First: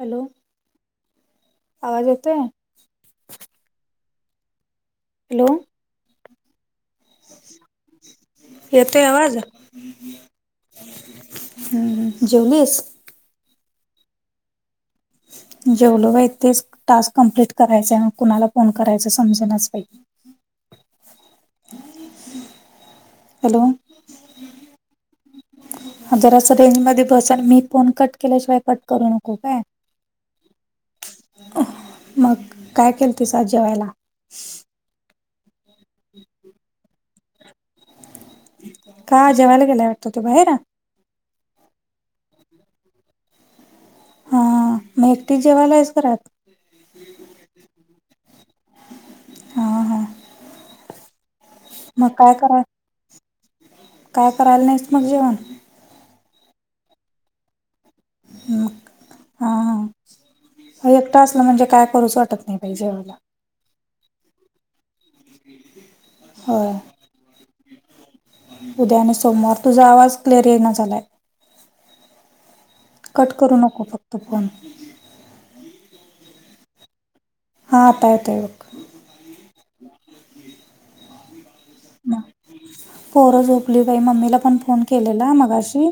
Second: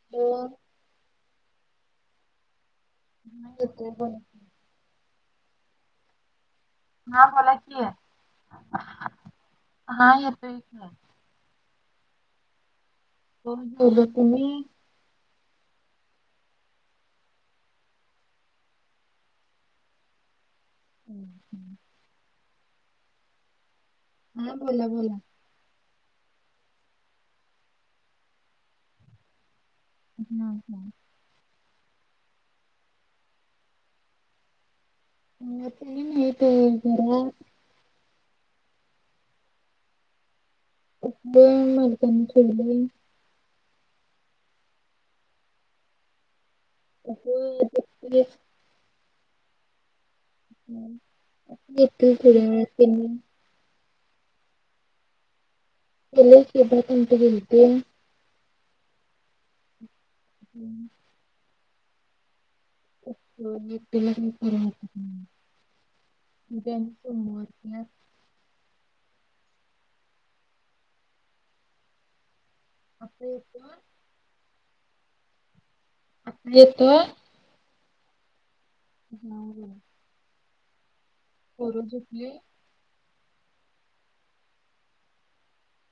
Hello आवाज यते आहे नाही कोण हॅलो हा बला कि आहे येतोय आवाज हा येतो क आहे हम्म जेवणेस करतल तुम् जेवलो बा तेच टास्क कमप्लीट करायच कुणाला फोन करायचा समजणच पाहिजे हम् हॅलो हा बोला बोला हा जर असं रेंज मध्ये बसाल मी पोन कट केल्याशिवाय कट करू नको काय हम् हम् मग काय केल तचा जेवायला म ते मु का जेवायला गेलाय वाटतं तू बाहेर उ मलकनी डलाई हा मग एकटीच जेवायला आहेच कराात हो [unintelligible] हां हां. काय करा [unintelligible] काय करायला नाहीस मग जेवण? [unintelligible] हा ह ह, एकटं असलं म्हणजे काय करूच वाटत नाही. पाहिजेवाला होय [unintelligible] उद्या आणि सोमवार, तुझा आवाज क्लिअर इना झालाय. कट करू नको फक्त फोन. आता येतो हां आता येतोय बग. [inaudible] पोरं मग झोपली? पोरं झोपली बई. मम्मीला पण फोन केलेला मगाशी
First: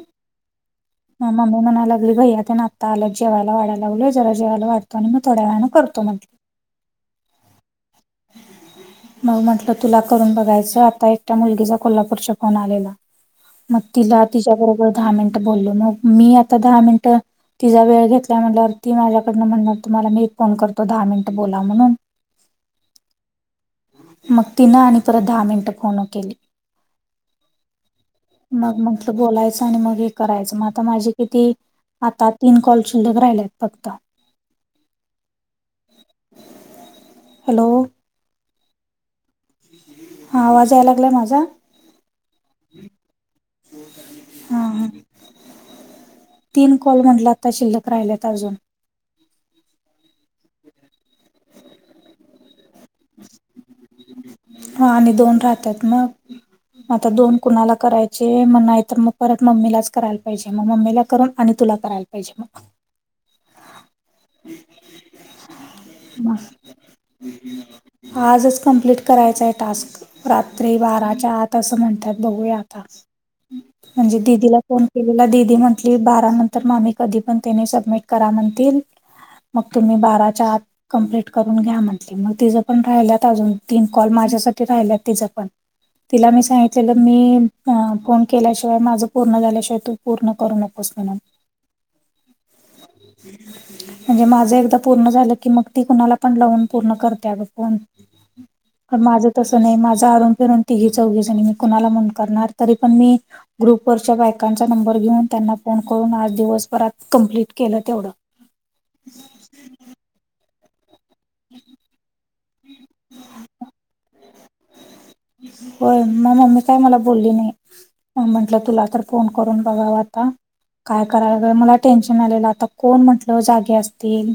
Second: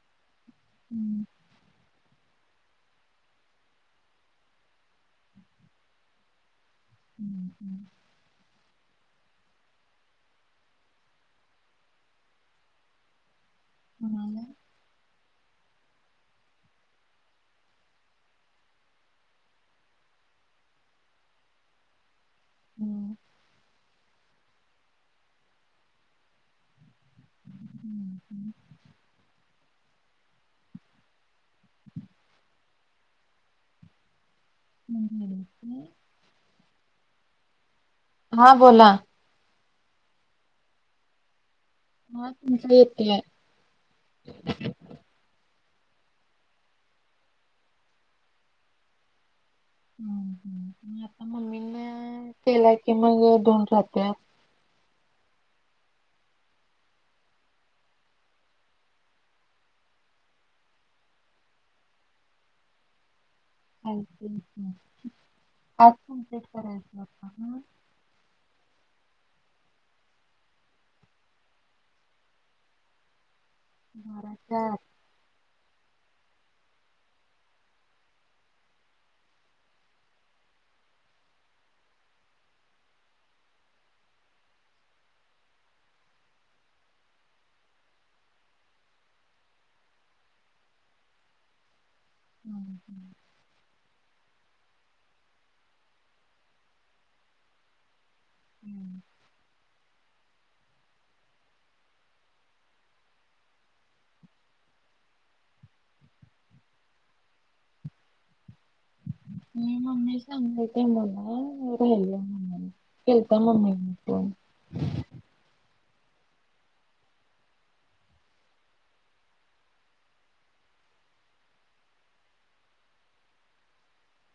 म ममी मना लागली भैया तेन आता आल्यात जेवायला वाढा लागलोय, जरा जेवायला वाढतो आणि मग थोड्या वेळांन करतो म्हटली. हम्म हम्. मग म्हटलं तुला करून बघायचं, आता एकट्या मुलगीचा कोल्हापूरच्या फोन आलेला. मग तिला तिच्याबरोबर दहा मिनट बोलल. मग मी आता दहा मिनिट तिजा वेळ घेतल्या म्हटल्यावर ती माझ्याकडनं म्हणणार तुम्हाला मी एक फोन करतो दहा मिनटं बोला म्हणून. मग तिनं आणि परत दहा मिनिटं फोन केली. हम्म हम्म. [unintelligible] बोलायच आणि मग हे करायच. मग आता माझे किती, आता तीन कॉल शिल्लक राहिल्यात फक्त. हम्म हम्म काय. हॅलो. हा बोला. हा आवाज यायला लागलाय माझा? हा तुमचा येतय. हा ह. तीन कॉल म्हटला आता शिल्लक राहिल्यात अजून. ह आता मम्मीना केला कि मग दोन राहत्यात. ह आणि दोन राहत्यात मग. आता दोन कुणाला करायचे, मग नाही तर मग परत मम्मीलाच करायला पाहिजे. मग मम्मीला करून आणि तुला करायला पाहिजे मग. हाय की [unintelligible] टास्क कम्प्लीट मग करायचं आता ह. आजच कम्प्लीट करायचंय टास्क. रात्री बाराच्या आत असं म्हणत्यात बघूया आता. म्हणजे दिदीला फोन [unintelligible] दीदी म्हंटली, बारा नंतर मामी कधी पण त्यानी सबमिट करा म्हणतील मग तुम्ही बाराच्या आत कंप्लीट करून घ्या म्हटली, मग तिजं पण राहिल्यात अजून. तीन कॉल माझ्यासाठी राहिला तिज पण. तिला मी सांगितलेलं. मी फोन केल्याशिवाय माझं पूर्ण झाल्याशिवाय, तू पूर्ण करू नकोस म्हणून. हम्म हम्. [inaudible] म्हणजे माझं एकदा पूर्ण झालं की मग ती कुणाला पण लावून पूर्ण करत्या ग फोन. हम्म. पण माझं तसं नाही. माझं आरुन फिरून तीही चौघी जणी, मी कुणाला म्हणुन करणार. तरी पण मी ग्रुप वरच्या बायकांचा नंबर घेऊन, त्यांना फोन करून आज दिवसभरात कंप्लीट केलं तेवढं. म मम्मी सांगाेत मला राहिली आहे मम्मीला केलता मम्मी न फोन होय म मम्मी काय मला बोलली नाही म्हटलं तुला तर फोन करून बघाव आता काय करायलाग मला टेन्शन आलेलं आता कोण म्हंटलं जागे असतील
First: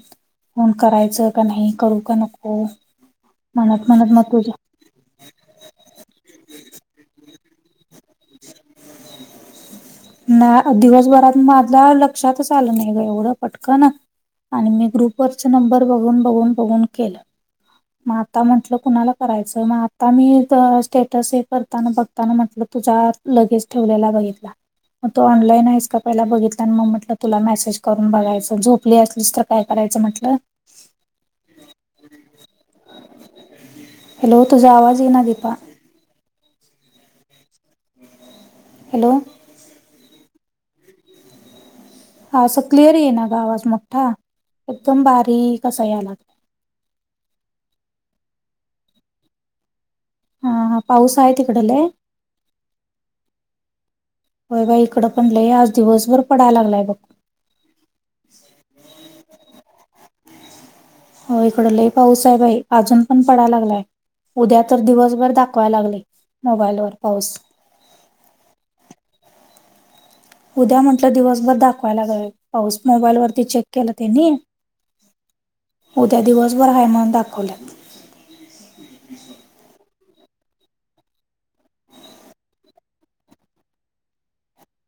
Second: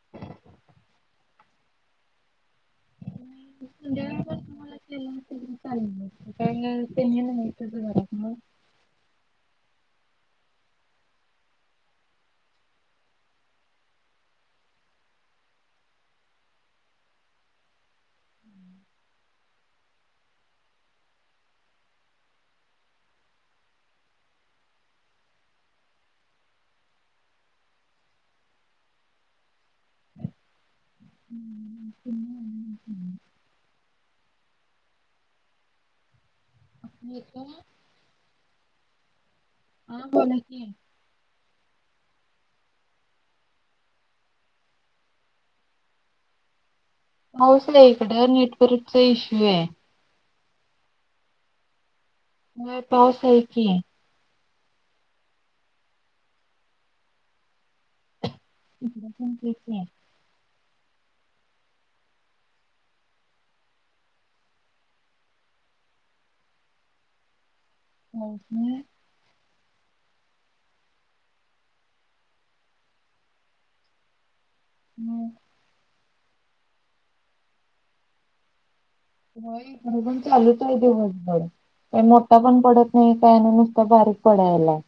फोण करायचं का नाही, करू का नको म्हणत म्हणत मग संध्यावर तुझ तु म्हाला केले चाल ते नाही त घर [unintelligible] नाही दिवसभरात माझा लक्षातच आलं नाही ग एवढं पटक ना आणि मी ग्रुपवरच नंबर बघून बघून बघून केलं मग आता म्हंटलं कुणाला करायचं मग आता मी स्टेटस हे करताना बघ ता म्हटलं तुझा लगेज ठेवलेला बघितला मग तू ऑनलाईन आहेस का पहिला बघितला आणि मग म्हटलं तुला मेसेज करून बघायचं झोपली असलीस तर काय करायचं म्हटलं हम् तम हॅलो तुझा आवाज येे ना दिपा [unintelligible] हॅलो हा बोला कि हा असं क्लिअर ये ना गा आवाज मोठा एकदम बारीक असा या लागलाय पाऊसय इकडं नेटवर्कचा इशूये हा हा पाऊस आहे तिकड लय होय पाऊस हाय की होय बाई इकडं पण लय आज दिवसभर पडाय लागलाय बघ इकडं पण तेचय हो इकडं लई पाऊस आहे बाई अजून पण पडा लागलाय. उद्या तर दिवसभर दाखवायला लागले मोबाईलवरर पाऊस [unintelligible] उद्या म्हटलं दिवसभर दाखवायलाग पाऊस मोबाईल वरती चेक केलं त्यांनी हम् उद्या दिवसभर [unintelligible] दाखवल्यात [unintelligible] पण चालूच आहे दिवसभर का मोठा पण पडत नाही काय नाय नुसता बारीक पडायलाय.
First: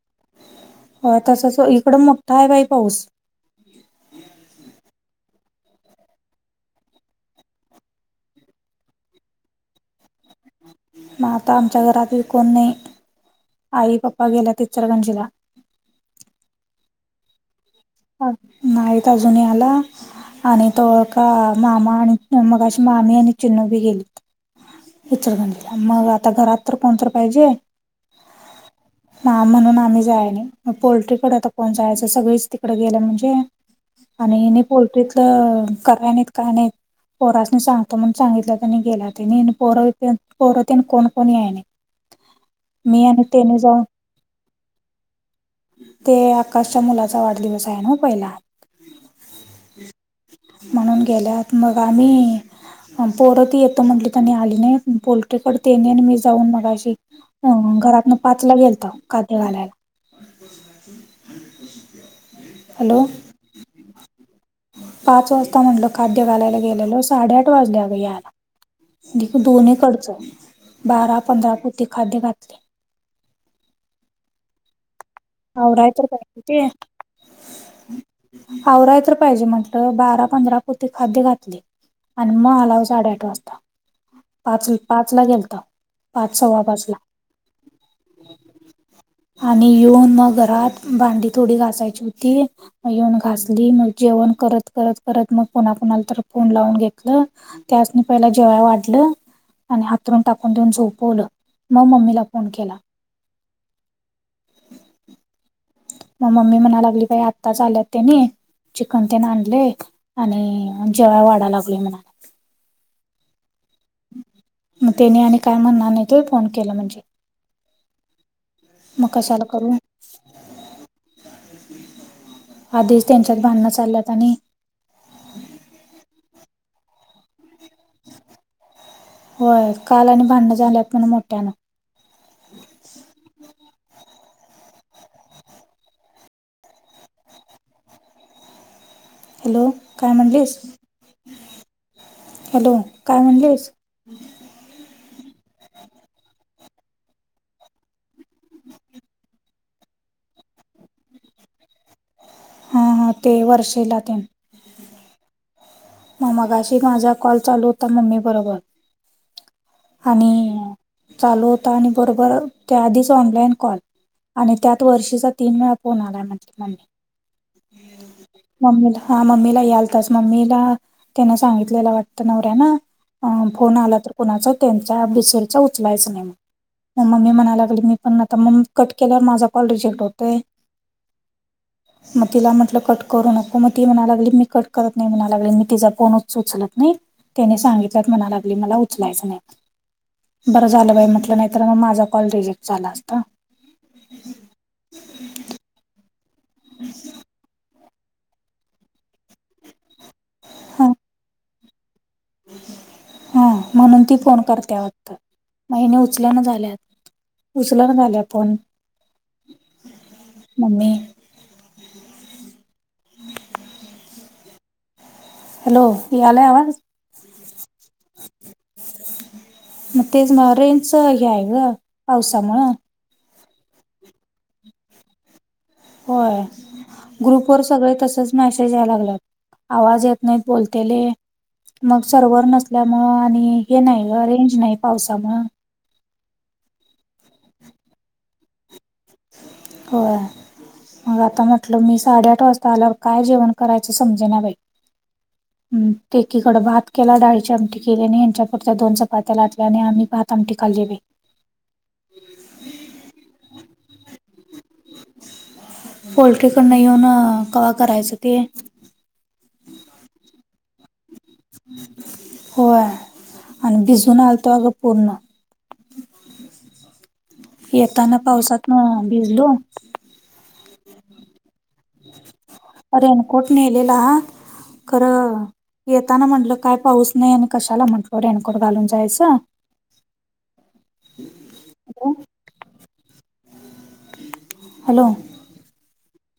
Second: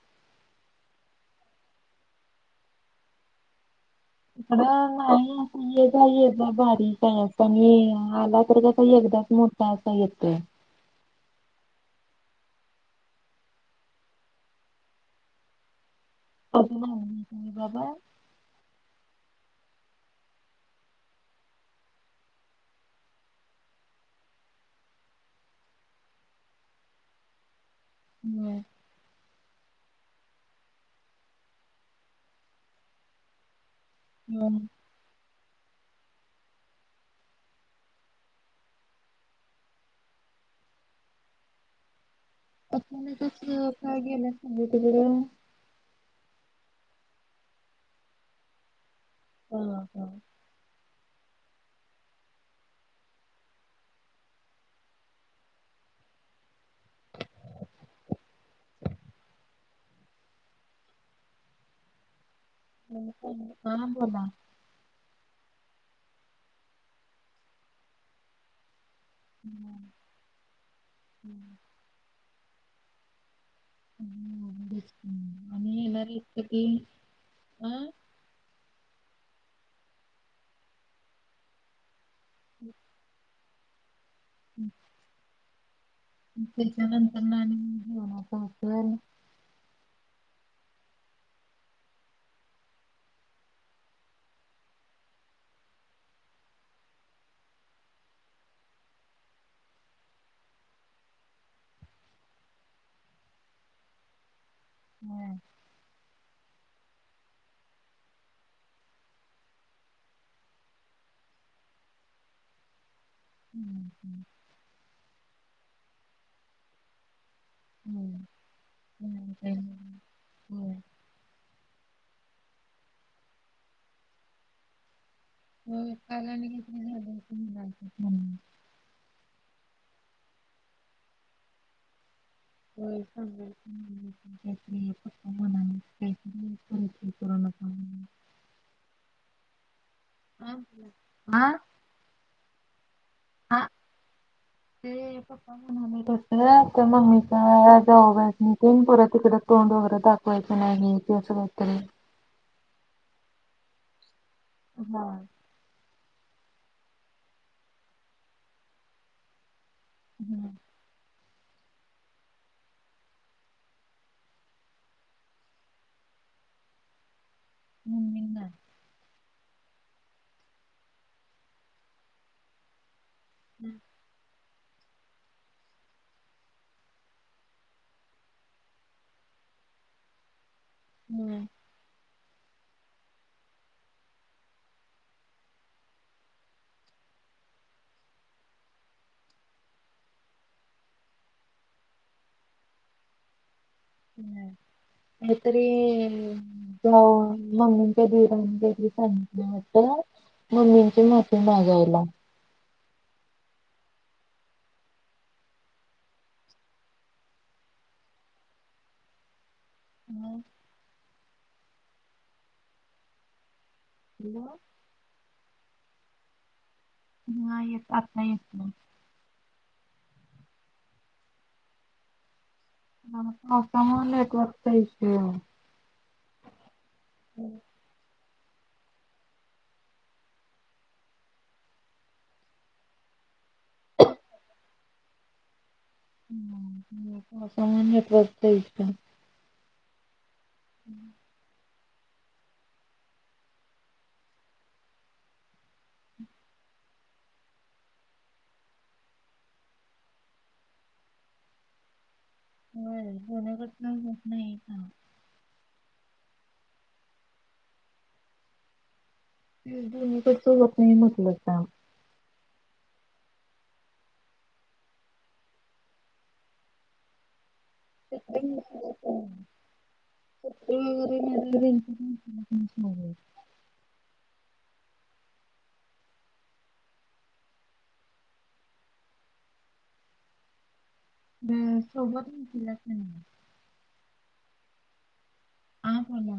हो तसच इकडं मोठा आहे बाई पाऊस. इकड नाही ये जा ये जा बारीक आहे [unintelligible] आला तर कसा एकदाच मोठ [unintelligible] येतोय म आता आमच्या घरात कोण नाही आई पप्पा गेल्यात इचलकनजीला अजून आले नाहीत आई-बाबा? नाहीत अजून याला आणि तोळका मामा आणि मगाशी मामी आणि चिन्नू बी गेली इचलकंजीला म आता घरात तर कोणतर पाहिजे होय हा म्हणून आम्ही जायाय नाही मग पोल्ट्रीकड आता कोण जायाचं सगळीच तिकड गेलं म्हणजे आणि हेनी पोल्ट्रीतलं कराय नाहीत काय नाहीत पोरासनी सांगतो म्हणून सांगितल्यात आणि गेल्यात हेनी अन् पोर पोर तेन कोण कोण याय नाहीत. मी आपल्यालाच आणि त्यानी अस जाऊन का गेल्यात [unintelligible] ते आकाशच्या मुलाचा वाढदिवस आहे ना पहिला. म्हणून गेल्यात मग आम्ही अन् पोर ती येतो म्हटली आणि आली नाहीत. पोल्ट्रीकडे तेनी अन् मी जाऊन मगाशी अ घरातन पाचला गेलताव [unintelligible] घालायला. [inaudible] [inaudible] हा बोला. पाच वाजता म्हटलं खाद्य घालायला गेलेलो, साडेआठ वाजले अगं याला. दे दोनी कडच. बारा, पंधरा पोती खाद्य घातले. [unintelligible] आवराय तर पाहिजे. आवराय तर पाहिजे म्हटलं. बारा, पंधरा पोती खाद्य घातलंय. आणि मग आलाव साडेआठ वाजता. पाच पाच ला गेलताव. तेच्यानंतरन आणि जेवणाच असल? आणि येऊन मग घरात, भांडी थोडी घासायची होती. मग येऊन घासली. मग जेवण करत करत करत मग कुणा कुणालातर फोन लावून घेतलं त्यासनी पहिला जेव्हाय वाढलं आणि हातरून टाकून देऊन झोपवलं. मंग मम्मीला फोन केला. ह. मग मम्मी म्हणा लागली बाई, आत्ताच आल्यात तेनी. चिकन तेन आणलय, आणि जेव्हा वाडा लागलोय म्हण. हम्म. मग तेनी आणि काय म्हणणार नाहीत व्हय फोन केल म्हणजे. म काशाला करू. आधीच त्यांच्यात भांडणं चालल्यात आणि. हो काल आणि [unintelligible] होय. काल आणि भांडन झाल्यात म्हण मोठ्यानं. वेलकम [unintelligible] [unintelligible] हॅलो काय म्हणलीस? हॅलो काय म्हणलीस? ते प [unintelligible] मम्मीचा जॉब हाय [unintelligible] परत तिकड तोंड वगैरे दाख वायच नाही आणि [unintelligible] हा हा ते वर्षिला तेन. हा. मग मगाशी माझा कॉल चालू होता मम्मी बरोबर, आणि चालू होता आणि बरोबर त्या आधीच ऑनलाईन कॉल आणि त्यात वर्षीचा तीन वेळा फोन आलाये म मम्मीला, हा मम्मीला यालतास. मम्मीला त्यान सांगितलेला वाटतं नवऱ्यान, अ फोन आला तर कोणाचाच त्यांचा बिसूरचा उचलायचं नाही म्हणून. मग मम्मी म्हणायला लागली मी पण आता मम्मी कट केल्यावर माझा कॉल रिजेक्ट होतोय. हम्म. मग तिला म्हटलं कट करू नको. मग ती म्हणालागली मी कट करत नाही म्हणा लागली मी तिचा कोण उच उचलत नाही. त्यानी सांगितल्यात म्हणा लागली मला उचलायचं नाही. बरं झालं बाई म्हटलं नाहीतर मग माझा कॉल रिजेक्ट झाला असता. ह, हे तरी [unintelligible] मम्मींच्या [unintelligible] घरी सांगितलं होतं, मम्मींची माफी मागायला. हां म्हणून ती फोन करत्या वाटत म हिन उचलना झाल्या. उचलणा झाल्या फोन मग मम्मी हाय हॅलो हॅलो येय आलंय आवाज नाही येत आता येत नाही मग तेच म रेंच हे आहे ग पावसामुळं पावसामुळे नेटवर्क चा इशू होय ग्रुप वर सगळे तसंच मेसेज यायला लागलात आवाज येत नाहीत बोलतेले मग सर्वर नसल्यामुळं आणि हे नाही ग रेंज नाही पावसामुळं हम्म पावसामुळे नेर्टवक चा इशू आहे होय आता मग म्हटल मी साडेआठ वाजता आल्यावर काय जेवण करायच समजे ना बाई ह येकीकडे भात केला डाळीची आमटी केलीने ह्यांच्यापुरत्या दोन चपात्या लातल्या आणि आम्ही भात आमटिकाललेवे होय जनकटनात नाही का पोल्ट्रीकडन येऊन कवा करायचं ते दुक चलत नाही म्हटलं काम. होय आणि भिजून आलतो अगं पूर्ण येताना पावसात ना भिजलो. पत्र वगैरे म त्यां. रेनकोट नेलेला. खरं येताना म्हंटलं काय पाऊस नाही आणि कशाला म्हंटल रेनकोट घालून जायचं. सोबत नच नाही. हॅलो ह ह ह.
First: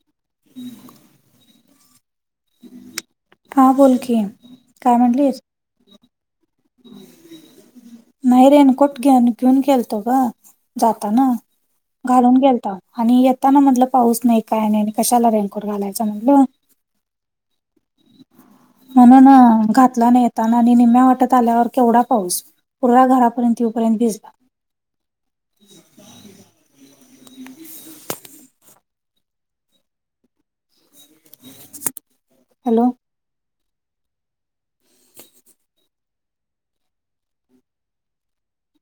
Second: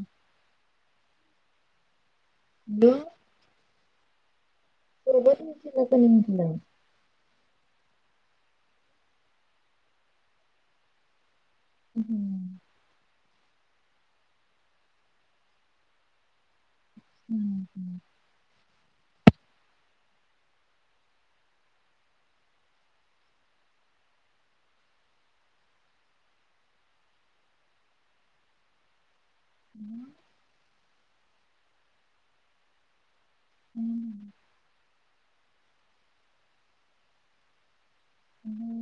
हम्म. हॅल्लो हां बोलकी. सबत म का क म्ह तला. नाही रेन कोठ घेन घेऊन गेलतो गं जाताना घालून गेलता आणि येताना म्हटलं पाऊस नाही काय नाही कशाला रेनकोट घालायचा म्हटलं हम्म हम्म म्हण ना घातला नाहीताना आणि निम््या वाटत आल्यावर केवढा पाऊस पूर्वा घरापर्यंत येपर्यंत भेजला हम्म हॅलो हम्म हम्म.